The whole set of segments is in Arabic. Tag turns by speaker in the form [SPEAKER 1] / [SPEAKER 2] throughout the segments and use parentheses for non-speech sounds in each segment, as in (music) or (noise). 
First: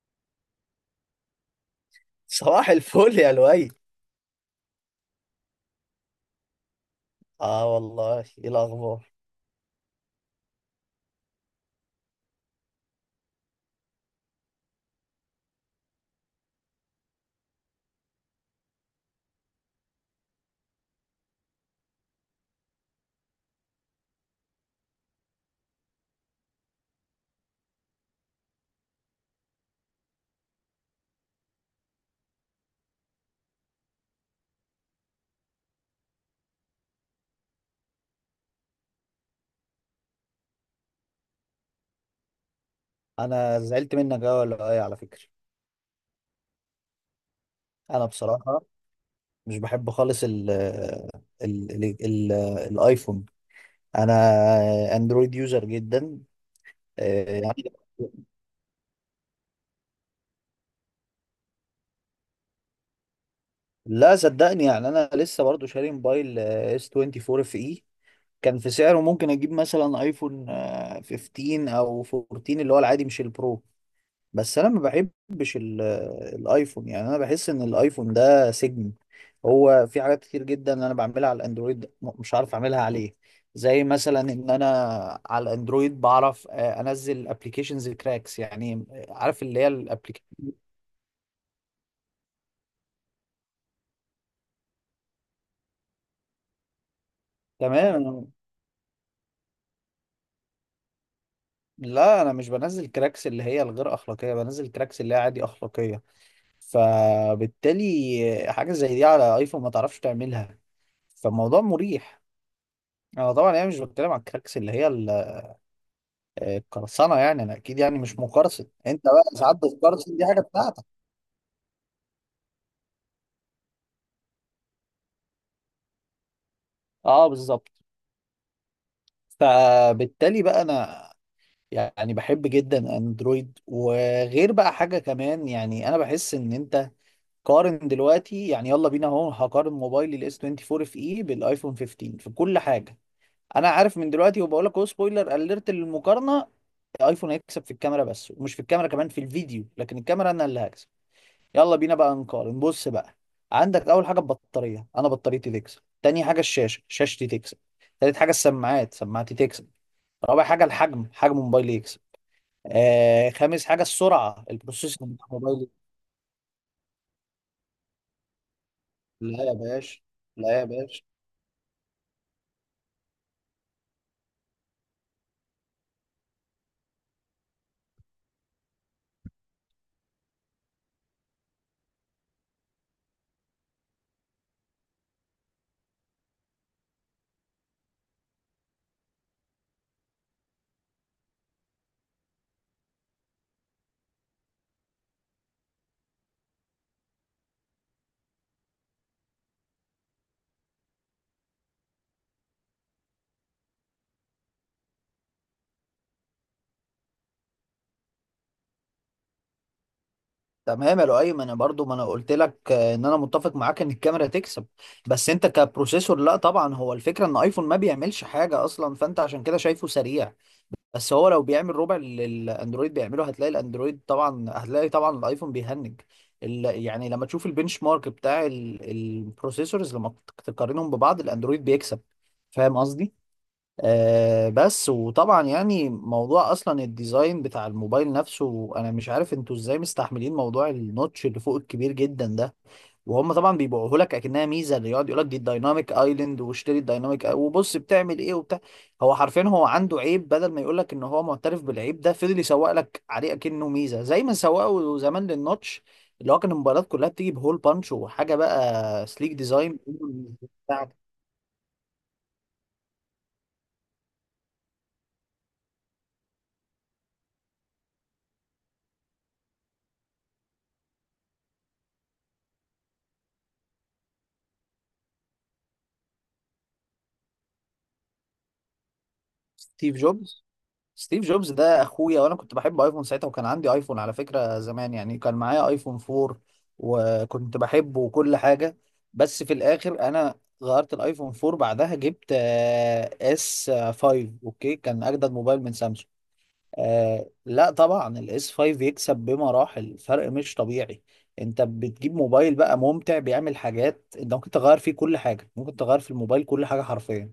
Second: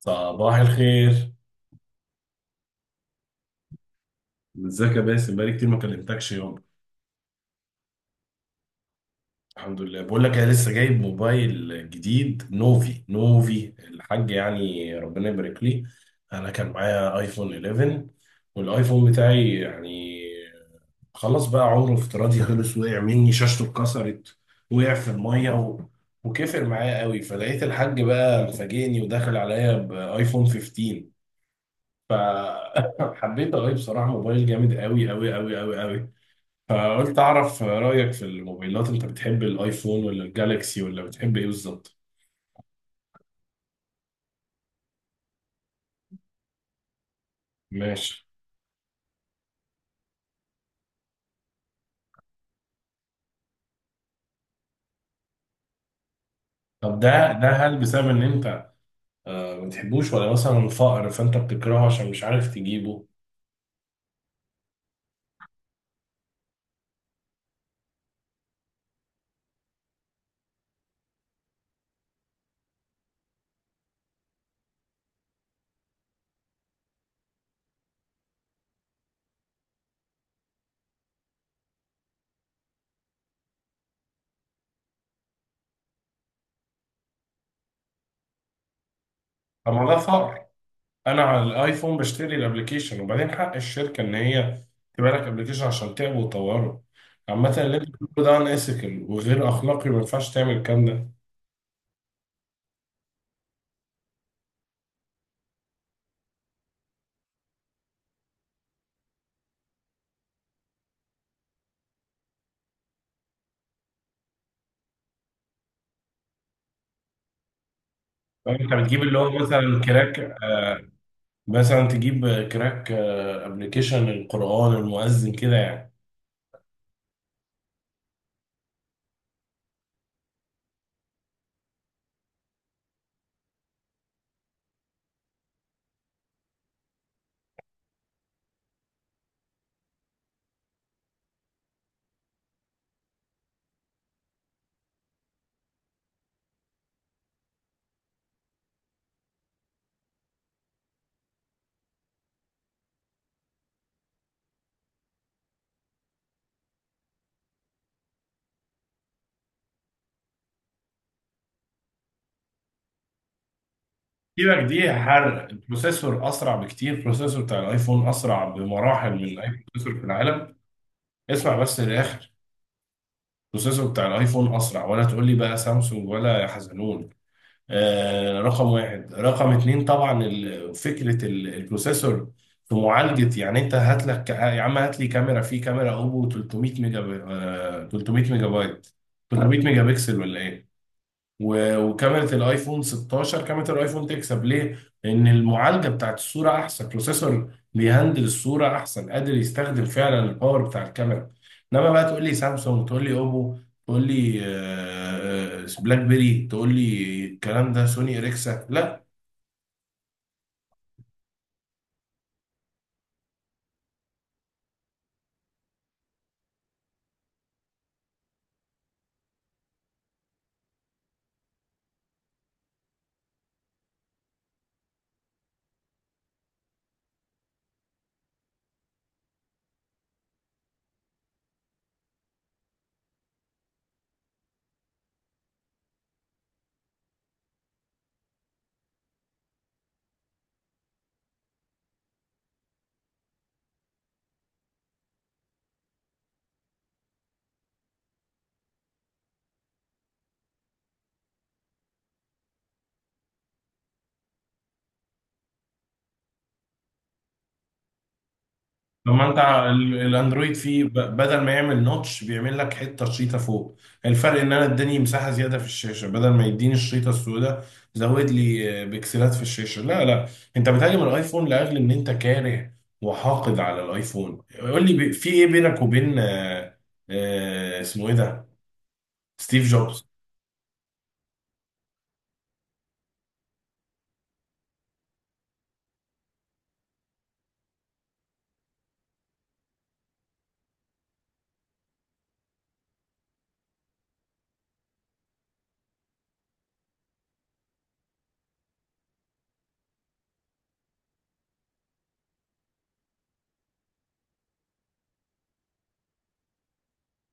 [SPEAKER 1] صباح الخير.
[SPEAKER 2] صباح الفل يا لؤي.
[SPEAKER 1] ازيك يا باسم؟ بقالي كتير ما كلمتكش يوم.
[SPEAKER 2] اه والله، ايه الاخبار؟
[SPEAKER 1] الحمد لله. بقول لك انا لسه جايب موبايل جديد نوفي نوفي الحاج، يعني ربنا يبارك لي. انا كان معايا ايفون 11، والايفون بتاعي يعني خلاص بقى عمره افتراضي خلص، وقع مني شاشته اتكسرت، وقع في الميه و... وكفر معايا قوي، فلقيت الحاج بقى مفاجئني وداخل عليا بايفون 15. فحبيت (laughs) اغير، بصراحه موبايل جامد قوي قوي قوي قوي قوي. فقلت اعرف رايك في الموبايلات، انت بتحب الايفون ولا الجالكسي ولا بتحب ايه بالظبط؟
[SPEAKER 2] انا زعلت منك قوي يا لؤي على فكره. انا
[SPEAKER 1] ماشي.
[SPEAKER 2] بصراحه مش بحب خالص ال الايفون انا اندرويد يوزر جدا.
[SPEAKER 1] طب ده ده
[SPEAKER 2] يعني.
[SPEAKER 1] هل بسبب ان انت ما بتحبوش، ولا مثلا فقر فانت بتكرهه عشان مش عارف تجيبه؟
[SPEAKER 2] لا صدقني، يعني انا لسه برضو شاري موبايل اس 24 اف اي. كان في سعره ممكن اجيب مثلا ايفون 15 او 14 اللي هو العادي مش البرو. بس انا ما بحبش الايفون. يعني انا بحس ان الايفون ده سجن. هو في حاجات كتير جدا انا بعملها على الاندرويد مش عارف اعملها عليه. زي مثلا ان انا على الاندرويد بعرف انزل ابلكيشنز كراكس، يعني عارف اللي هي
[SPEAKER 1] طب ما ده
[SPEAKER 2] الابلكيشن.
[SPEAKER 1] فقر. انا على الايفون بشتري الابليكيشن، وبعدين حق الشركه ان هي تبقى لك ابليكيشن عشان تعبه وتطوره. عامة اللي انت
[SPEAKER 2] تمام.
[SPEAKER 1] بتقوله ده ان وغير اخلاقي، ما ينفعش تعمل الكلام ده.
[SPEAKER 2] لا انا مش بنزل كراكس اللي هي الغير اخلاقيه، بنزل كراكس اللي هي عادي اخلاقيه. فبالتالي حاجه زي دي على ايفون ما تعرفش تعملها، فالموضوع مريح. انا طبعا يعني مش بتكلم على الكراكس اللي هي ال قرصنه، يعني انا اكيد يعني مش مقرصن.
[SPEAKER 1] فانت بتجيب
[SPEAKER 2] انت
[SPEAKER 1] اللي هو
[SPEAKER 2] بقى ساعات
[SPEAKER 1] مثلا
[SPEAKER 2] بتقرصن، دي
[SPEAKER 1] كراك،
[SPEAKER 2] حاجه بتاعتك.
[SPEAKER 1] مثلا تجيب كراك ابلكيشن القرآن المؤذن كده يعني.
[SPEAKER 2] اه بالظبط. فبالتالي بقى انا يعني بحب جدا اندرويد. وغير بقى حاجه كمان، يعني انا بحس ان انت. قارن دلوقتي، يعني يلا بينا اهو هقارن موبايلي الاس 24 اف اي بالايفون 15 في كل حاجه. انا عارف من دلوقتي وبقول لك اهو، سبويلر اليرت للمقارنه، الايفون هيكسب في الكاميرا بس. ومش في الكاميرا كمان، في الفيديو، لكن الكاميرا انا اللي هكسب. يلا بينا بقى نقارن. بص بقى، عندك اول حاجه البطاريه، انا بطاريتي تكسب. تاني حاجه الشاشه، شاشتي تكسب. تالت حاجه السماعات، سماعتي تكسب. رابع حاجه الحجم، حجم موبايلي يكسب. آه، خامس حاجه السرعه،
[SPEAKER 1] سيبك دي
[SPEAKER 2] البروسيسور بتاع
[SPEAKER 1] حرق،
[SPEAKER 2] موبايلي.
[SPEAKER 1] البروسيسور اسرع بكتير، البروسيسور بتاع الايفون اسرع بمراحل من
[SPEAKER 2] لا
[SPEAKER 1] اي
[SPEAKER 2] يا
[SPEAKER 1] بروسيسور
[SPEAKER 2] باشا،
[SPEAKER 1] في العالم.
[SPEAKER 2] لا يا باشا.
[SPEAKER 1] اسمع بس للاخر، البروسيسور بتاع الايفون اسرع، ولا تقول لي بقى سامسونج ولا يا حزنون. آه، رقم واحد، رقم اتنين طبعا فكرة البروسيسور في معالجة، يعني انت هات لك يا عم، هات لي كاميرا، في كاميرا اوبو 300 ميجا بي... آه 300 ميجا بايت، 300 ميجا بكسل ولا ايه؟ وكاميرا الايفون 16، كاميرا الايفون تكسب ليه؟ لان المعالجه بتاعت الصوره احسن، بروسيسور بيهندل الصوره احسن، قادر يستخدم فعلا الباور بتاع الكاميرا. انما بقى تقول لي سامسونج، تقول لي اوبو، تقول لي بلاك بيري، تقول لي الكلام ده سوني اريكسا، لا.
[SPEAKER 2] تمام يا لؤي، انا برضو ما انا قلت لك ان انا متفق معاك ان الكاميرا تكسب. بس انت كبروسيسور لا. طبعا هو الفكره ان ايفون ما بيعملش حاجه اصلا، فانت عشان كده شايفه سريع. بس هو لو بيعمل ربع اللي الاندرويد بيعمله هتلاقي الاندرويد، طبعا هتلاقي طبعا الايفون بيهنج. يعني لما تشوف البنش مارك بتاع البروسيسورز، لما تقارنهم ببعض الاندرويد بيكسب. فاهم قصدي؟ آه. بس، وطبعا يعني موضوع اصلا الديزاين بتاع الموبايل نفسه، انا مش عارف انتوا ازاي مستحملين موضوع النوتش اللي فوق الكبير جدا ده. وهم طبعا بيبيعوه لك اكنها ميزه، اللي يقعد يقول لك دي الدايناميك ايلاند، واشتري الدايناميك وبص بتعمل ايه وبتاع. هو حرفيا هو عنده عيب، بدل ما يقول لك ان هو معترف بالعيب ده، فضل يسوق لك عليه اكنه ميزه، زي ما سوقوا زمان للنوتش اللي هو كان الموبايلات كلها بتيجي بهول بانش، وحاجه بقى
[SPEAKER 1] طب ما
[SPEAKER 2] سليك
[SPEAKER 1] انت
[SPEAKER 2] ديزاين
[SPEAKER 1] الاندرويد فيه،
[SPEAKER 2] بتاع
[SPEAKER 1] بدل ما يعمل نوتش بيعمل لك حته شريطه فوق. الفرق ان انا اداني مساحه زياده في الشاشه، بدل ما يديني الشريطه السوداء زود لي بكسلات في الشاشه. لا لا، انت بتهاجم الايفون لاجل ان انت كاره وحاقد على الايفون. قول لي في ايه بينك وبين اسمه ايه ده، ستيف
[SPEAKER 2] ستيف
[SPEAKER 1] جوبز؟
[SPEAKER 2] جوبز. ستيف جوبز ده اخويا، وانا كنت بحب ايفون ساعتها، وكان عندي ايفون على فكرة زمان، يعني كان معايا ايفون 4 وكنت بحبه وكل حاجة. بس في الاخر انا غيرت الايفون 4، بعدها جبت اس 5. اوكي، كان اجدد موبايل من سامسونج. آه لا، طبعا الاس 5 يكسب بمراحل، فرق مش طبيعي. انت بتجيب موبايل بقى ممتع، بيعمل حاجات، انت ممكن تغير فيه كل حاجة، ممكن تغير في الموبايل كل حاجة حرفيا.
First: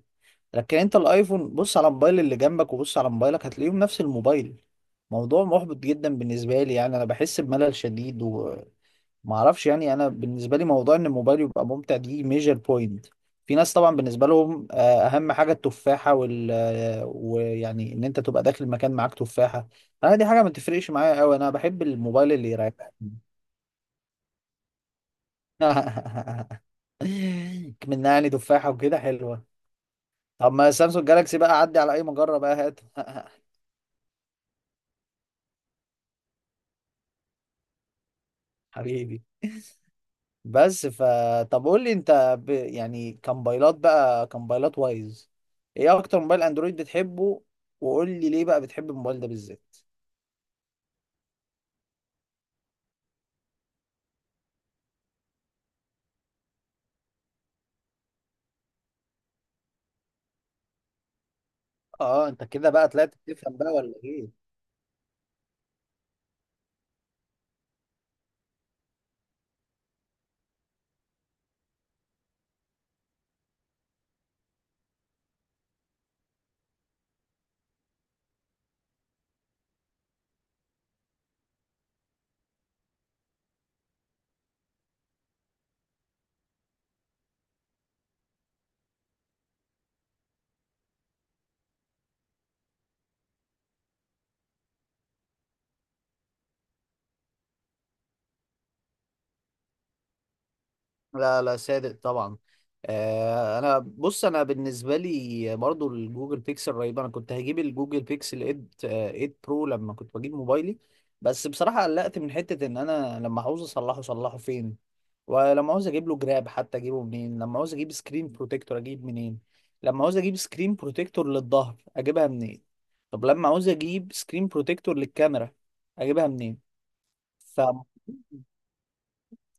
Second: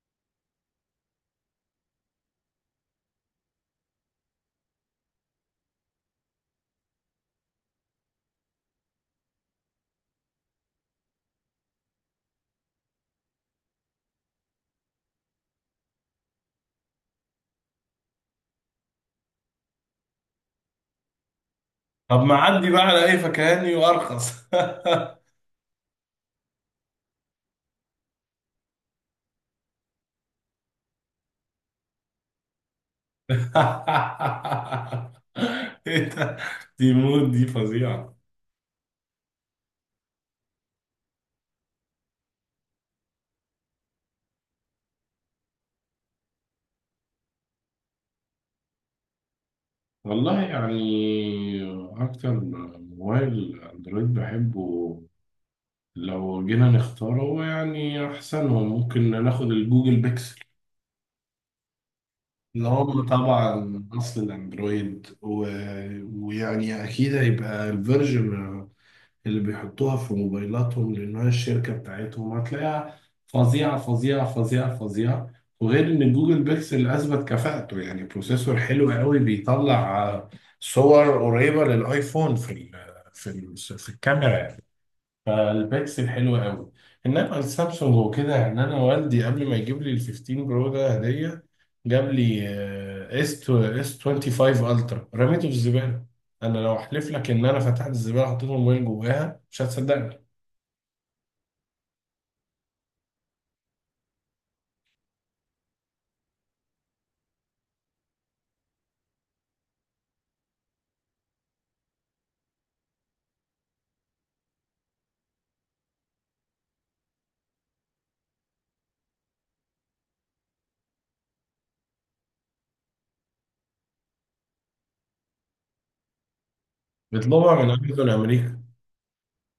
[SPEAKER 2] لكن انت الايفون بص على الموبايل اللي جنبك وبص على موبايلك، هتلاقيهم نفس الموبايل. موضوع محبط جدا بالنسبة لي، يعني انا بحس بملل شديد. ما اعرفش، يعني انا بالنسبه لي موضوع ان الموبايل يبقى ممتع دي ميجر بوينت. في ناس طبعا بالنسبه لهم اهم حاجه التفاحه، وال آه، ويعني ان انت تبقى داخل المكان معاك تفاحه. انا دي حاجه ما تفرقش معايا قوي، انا بحب
[SPEAKER 1] طب
[SPEAKER 2] الموبايل
[SPEAKER 1] ما
[SPEAKER 2] اللي
[SPEAKER 1] عدي بقى
[SPEAKER 2] يريحني.
[SPEAKER 1] على اي فكهاني وارخص.
[SPEAKER 2] (laughs) منعني تفاحه وكده حلوه. طب ما سامسونج جالاكسي بقى عدي على اي مجره بقى هات.
[SPEAKER 1] (laughs) ايه ده؟ دي مود دي فظيعه.
[SPEAKER 2] (laughs) حبيبي. بس فطب قول لي انت يعني كموبايلات بقى، كموبايلات وايز، ايه اكتر موبايل اندرويد بتحبه؟ وقول لي ليه بقى بتحب الموبايل ده بالذات؟
[SPEAKER 1] والله يعني أكتر موبايل أندرويد بحبه، لو جينا نختاره هو يعني أحسنهم، ممكن ناخد الجوجل بيكسل.
[SPEAKER 2] اه، انت
[SPEAKER 1] اللي
[SPEAKER 2] كده بقى
[SPEAKER 1] هو
[SPEAKER 2] طلعت بتفهم بقى
[SPEAKER 1] طبعا
[SPEAKER 2] ولا
[SPEAKER 1] أصل
[SPEAKER 2] ايه؟
[SPEAKER 1] الأندرويد و... ويعني أكيد هيبقى الفيرجن اللي بيحطوها في موبايلاتهم لأنها الشركة بتاعتهم، هتلاقيها فظيعة فظيعة فظيعة فظيعة. وغير إن جوجل بيكسل أثبت كفاءته، يعني بروسيسور حلو قوي، بيطلع صور قريبة للآيفون في ال في ال في الكاميرا. فالبيكسل حلو قوي. انما السامسونج وكده، يعني انا والدي قبل ما يجيب لي ال 15 برو ده هديه، جاب لي اس 25 الترا، رميته في الزباله. انا لو احلف لك ان انا فتحت الزباله حطيت الموبايل جواها مش هتصدقني.
[SPEAKER 2] لا لا، صادق طبعا. آه، انا بص انا بالنسبه لي برضو الجوجل بيكسل رهيب. انا كنت هجيب الجوجل بيكسل 8، 8 برو لما كنت بجيب موبايلي. بس بصراحه قلقت من حته ان انا لما عاوز اصلحه اصلحه فين؟ ولما عاوز اجيب له جراب حتى اجيبه منين؟ لما عاوز اجيب سكرين بروتكتور اجيب منين؟ لما عاوز اجيب سكرين بروتكتور للظهر اجيبها منين؟ طب لما عاوز اجيب سكرين بروتكتور للكاميرا اجيبها منين؟
[SPEAKER 1] بيطلبها
[SPEAKER 2] ف
[SPEAKER 1] من امازون امريكا.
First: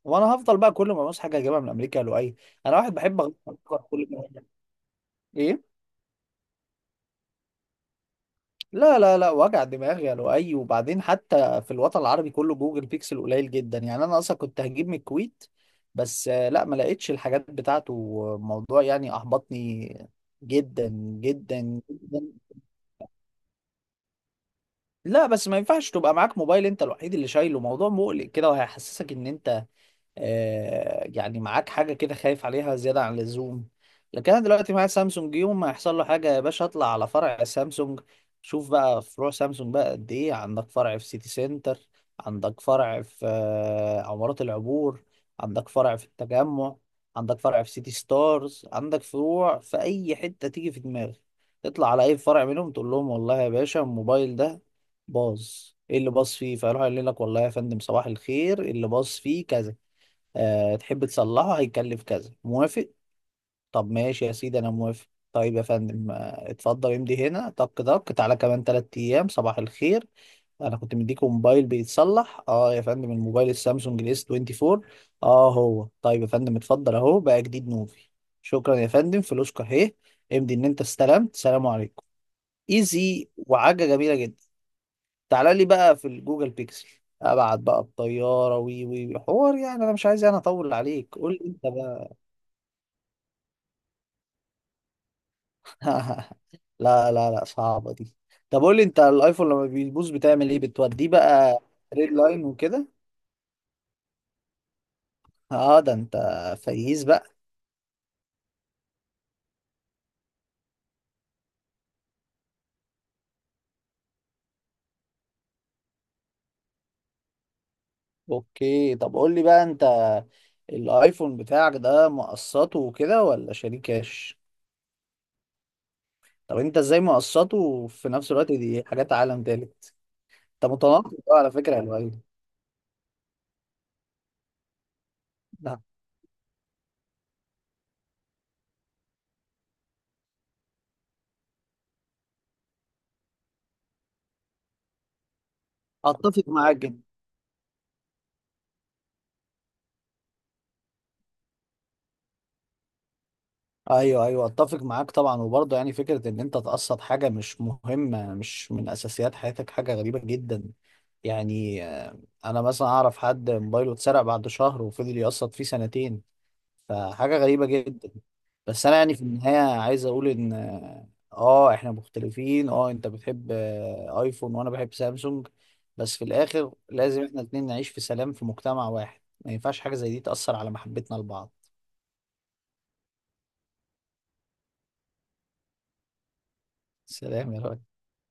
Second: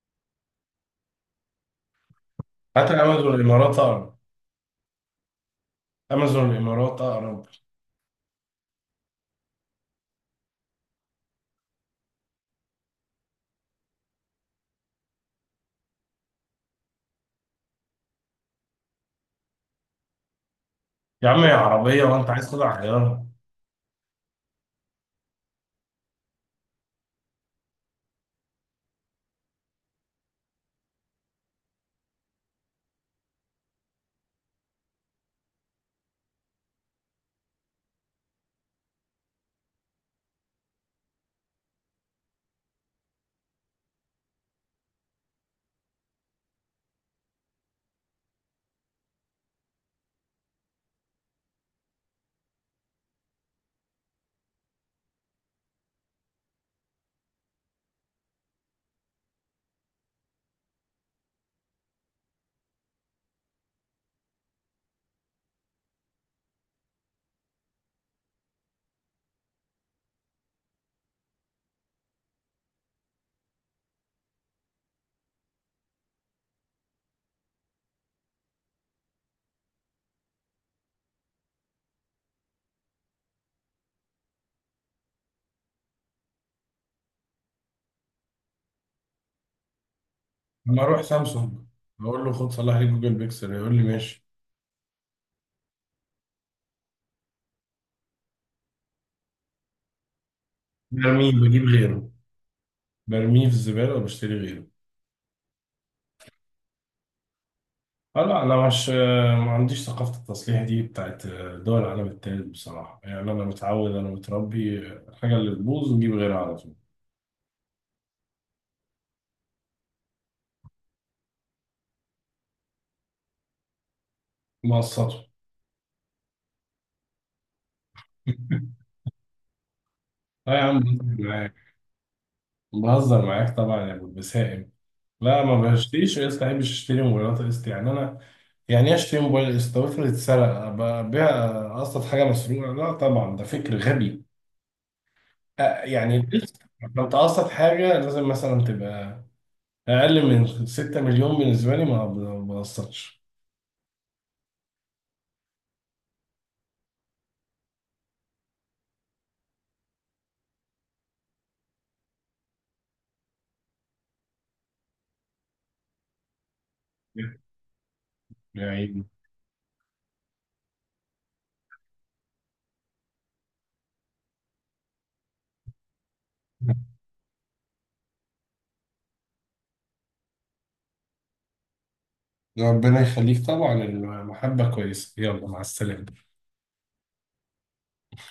[SPEAKER 2] وانا هفضل بقى كل ما ابص حاجه اجيبها من امريكا يا لؤي. انا
[SPEAKER 1] حتى
[SPEAKER 2] واحد بحب
[SPEAKER 1] امازون
[SPEAKER 2] اغير.
[SPEAKER 1] الامارات
[SPEAKER 2] كل
[SPEAKER 1] اقرب.
[SPEAKER 2] ما ايه؟
[SPEAKER 1] امازون الامارات اقرب.
[SPEAKER 2] لا لا لا، وجع دماغ يا لؤي. وبعدين حتى في الوطن العربي كله جوجل بيكسل قليل جدا، يعني انا اصلا كنت هجيب من الكويت بس لا، ما لقيتش الحاجات بتاعته. موضوع يعني احبطني جدا
[SPEAKER 1] يا عم يا
[SPEAKER 2] جدا
[SPEAKER 1] عربيه
[SPEAKER 2] جدا.
[SPEAKER 1] وانت عايز تطلع غيارها.
[SPEAKER 2] لا بس ما ينفعش تبقى معاك موبايل انت الوحيد اللي شايله، موضوع مقلق كده، وهيحسسك ان انت يعني معاك حاجة كده، خايف عليها زيادة عن اللزوم. لكن أنا دلوقتي معايا سامسونج، يوم ما يحصل له حاجة يا باشا أطلع على فرع سامسونج. شوف بقى فروع سامسونج بقى قد إيه، عندك فرع في سيتي سنتر، عندك فرع في عمارات العبور، عندك فرع في التجمع، عندك فرع في سيتي ستارز، عندك فروع في أي حتة تيجي في دماغك. تطلع على أي فرع منهم تقول لهم والله يا باشا الموبايل ده باظ. ايه اللي باظ فيه؟ فيروح يقول لك والله يا فندم صباح الخير، اللي باظ فيه كذا. أه تحب تصلحه؟ هيكلف كذا. موافق؟ طب ماشي يا سيدي انا موافق. طيب يا فندم اتفضل امضي هنا، طك طك، تعالى كمان تلات ايام. صباح الخير، انا كنت مديك موبايل بيتصلح. اه يا فندم الموبايل السامسونج الاس 24. اه هو. طيب يا فندم اتفضل، اهو بقى جديد نوفي. شكرا يا فندم، فلوسك اهي، امضي ان انت استلمت. سلام عليكم. ايزي، وحاجه جميله جدا. تعالى لي بقى في الجوجل بيكسل، ابعت بقى الطياره، وي وي وي. حوار. يعني انا مش عايز انا اطول
[SPEAKER 1] اما اروح
[SPEAKER 2] عليك، قول لي
[SPEAKER 1] سامسونج
[SPEAKER 2] انت.
[SPEAKER 1] اقول له خد صلح لي جوجل بيكسل، يقول لي ماشي.
[SPEAKER 2] (laughs) لا لا لا، صعبة دي. طب قول لي، انت الايفون لما بيبوظ بتعمل ايه؟ بتوديه
[SPEAKER 1] برميه
[SPEAKER 2] بقى
[SPEAKER 1] بجيب غيره،
[SPEAKER 2] ريد لاين وكده؟
[SPEAKER 1] برميه في الزباله وبشتري غيره.
[SPEAKER 2] اه ده انت فييز بقى.
[SPEAKER 1] اه لا، انا مش ما عنديش ثقافه التصليح دي بتاعت دول العالم التالت بصراحه، يعني انا متعود، انا متربي الحاجه اللي تبوظ نجيب غيرها على طول.
[SPEAKER 2] اوكي، طب قول لي بقى انت الايفون بتاعك ده مقسطه وكده ولا شاريه كاش؟
[SPEAKER 1] مقسطه.
[SPEAKER 2] طب انت ازاي مقسطه وفي نفس الوقت دي
[SPEAKER 1] (laughs)
[SPEAKER 2] حاجات عالم تالت؟
[SPEAKER 1] لا يا
[SPEAKER 2] انت
[SPEAKER 1] عم
[SPEAKER 2] متناقض
[SPEAKER 1] بهزر
[SPEAKER 2] بقى على
[SPEAKER 1] معاك،
[SPEAKER 2] فكرة يا لؤي.
[SPEAKER 1] بهزر معاك طبعا يا ابو البسائم. لا ما
[SPEAKER 2] ده.
[SPEAKER 1] بشتريش قسط، ما بحبش اشتري موبايلات قسط، يعني انا يعني ايه اشتري موبايل قسط؟ افرض اتسرق، أبقى ابيع قسط حاجه مسروقه؟ لا طبعا ده فكر غبي. يعني
[SPEAKER 2] اتفق
[SPEAKER 1] القسط
[SPEAKER 2] معاك.
[SPEAKER 1] لو تقسط حاجه لازم مثلا تبقى اقل من 6 مليون بالنسبه لي، ما بقصرش
[SPEAKER 2] ايوه ايوه، اتفق معاك طبعا. وبرضه يعني فكره ان انت تقسط حاجه مش مهمه مش من اساسيات حياتك، حاجه غريبه جدا. يعني انا مثلا اعرف حد موبايله اتسرق بعد شهر وفضل يقسط فيه سنتين، فحاجه غريبه جدا. بس انا
[SPEAKER 1] يعني.
[SPEAKER 2] يعني في النهايه عايز اقول ان اه، احنا مختلفين، اه انت بتحب ايفون وانا بحب سامسونج، بس في الاخر لازم احنا الاتنين نعيش في سلام في مجتمع واحد، ما ينفعش حاجه زي دي تاثر على محبتنا لبعض.
[SPEAKER 1] ربنا يخليك طبعا، المحبه كويسه، يلا مع السلامه.
[SPEAKER 2] سلام يا راجل.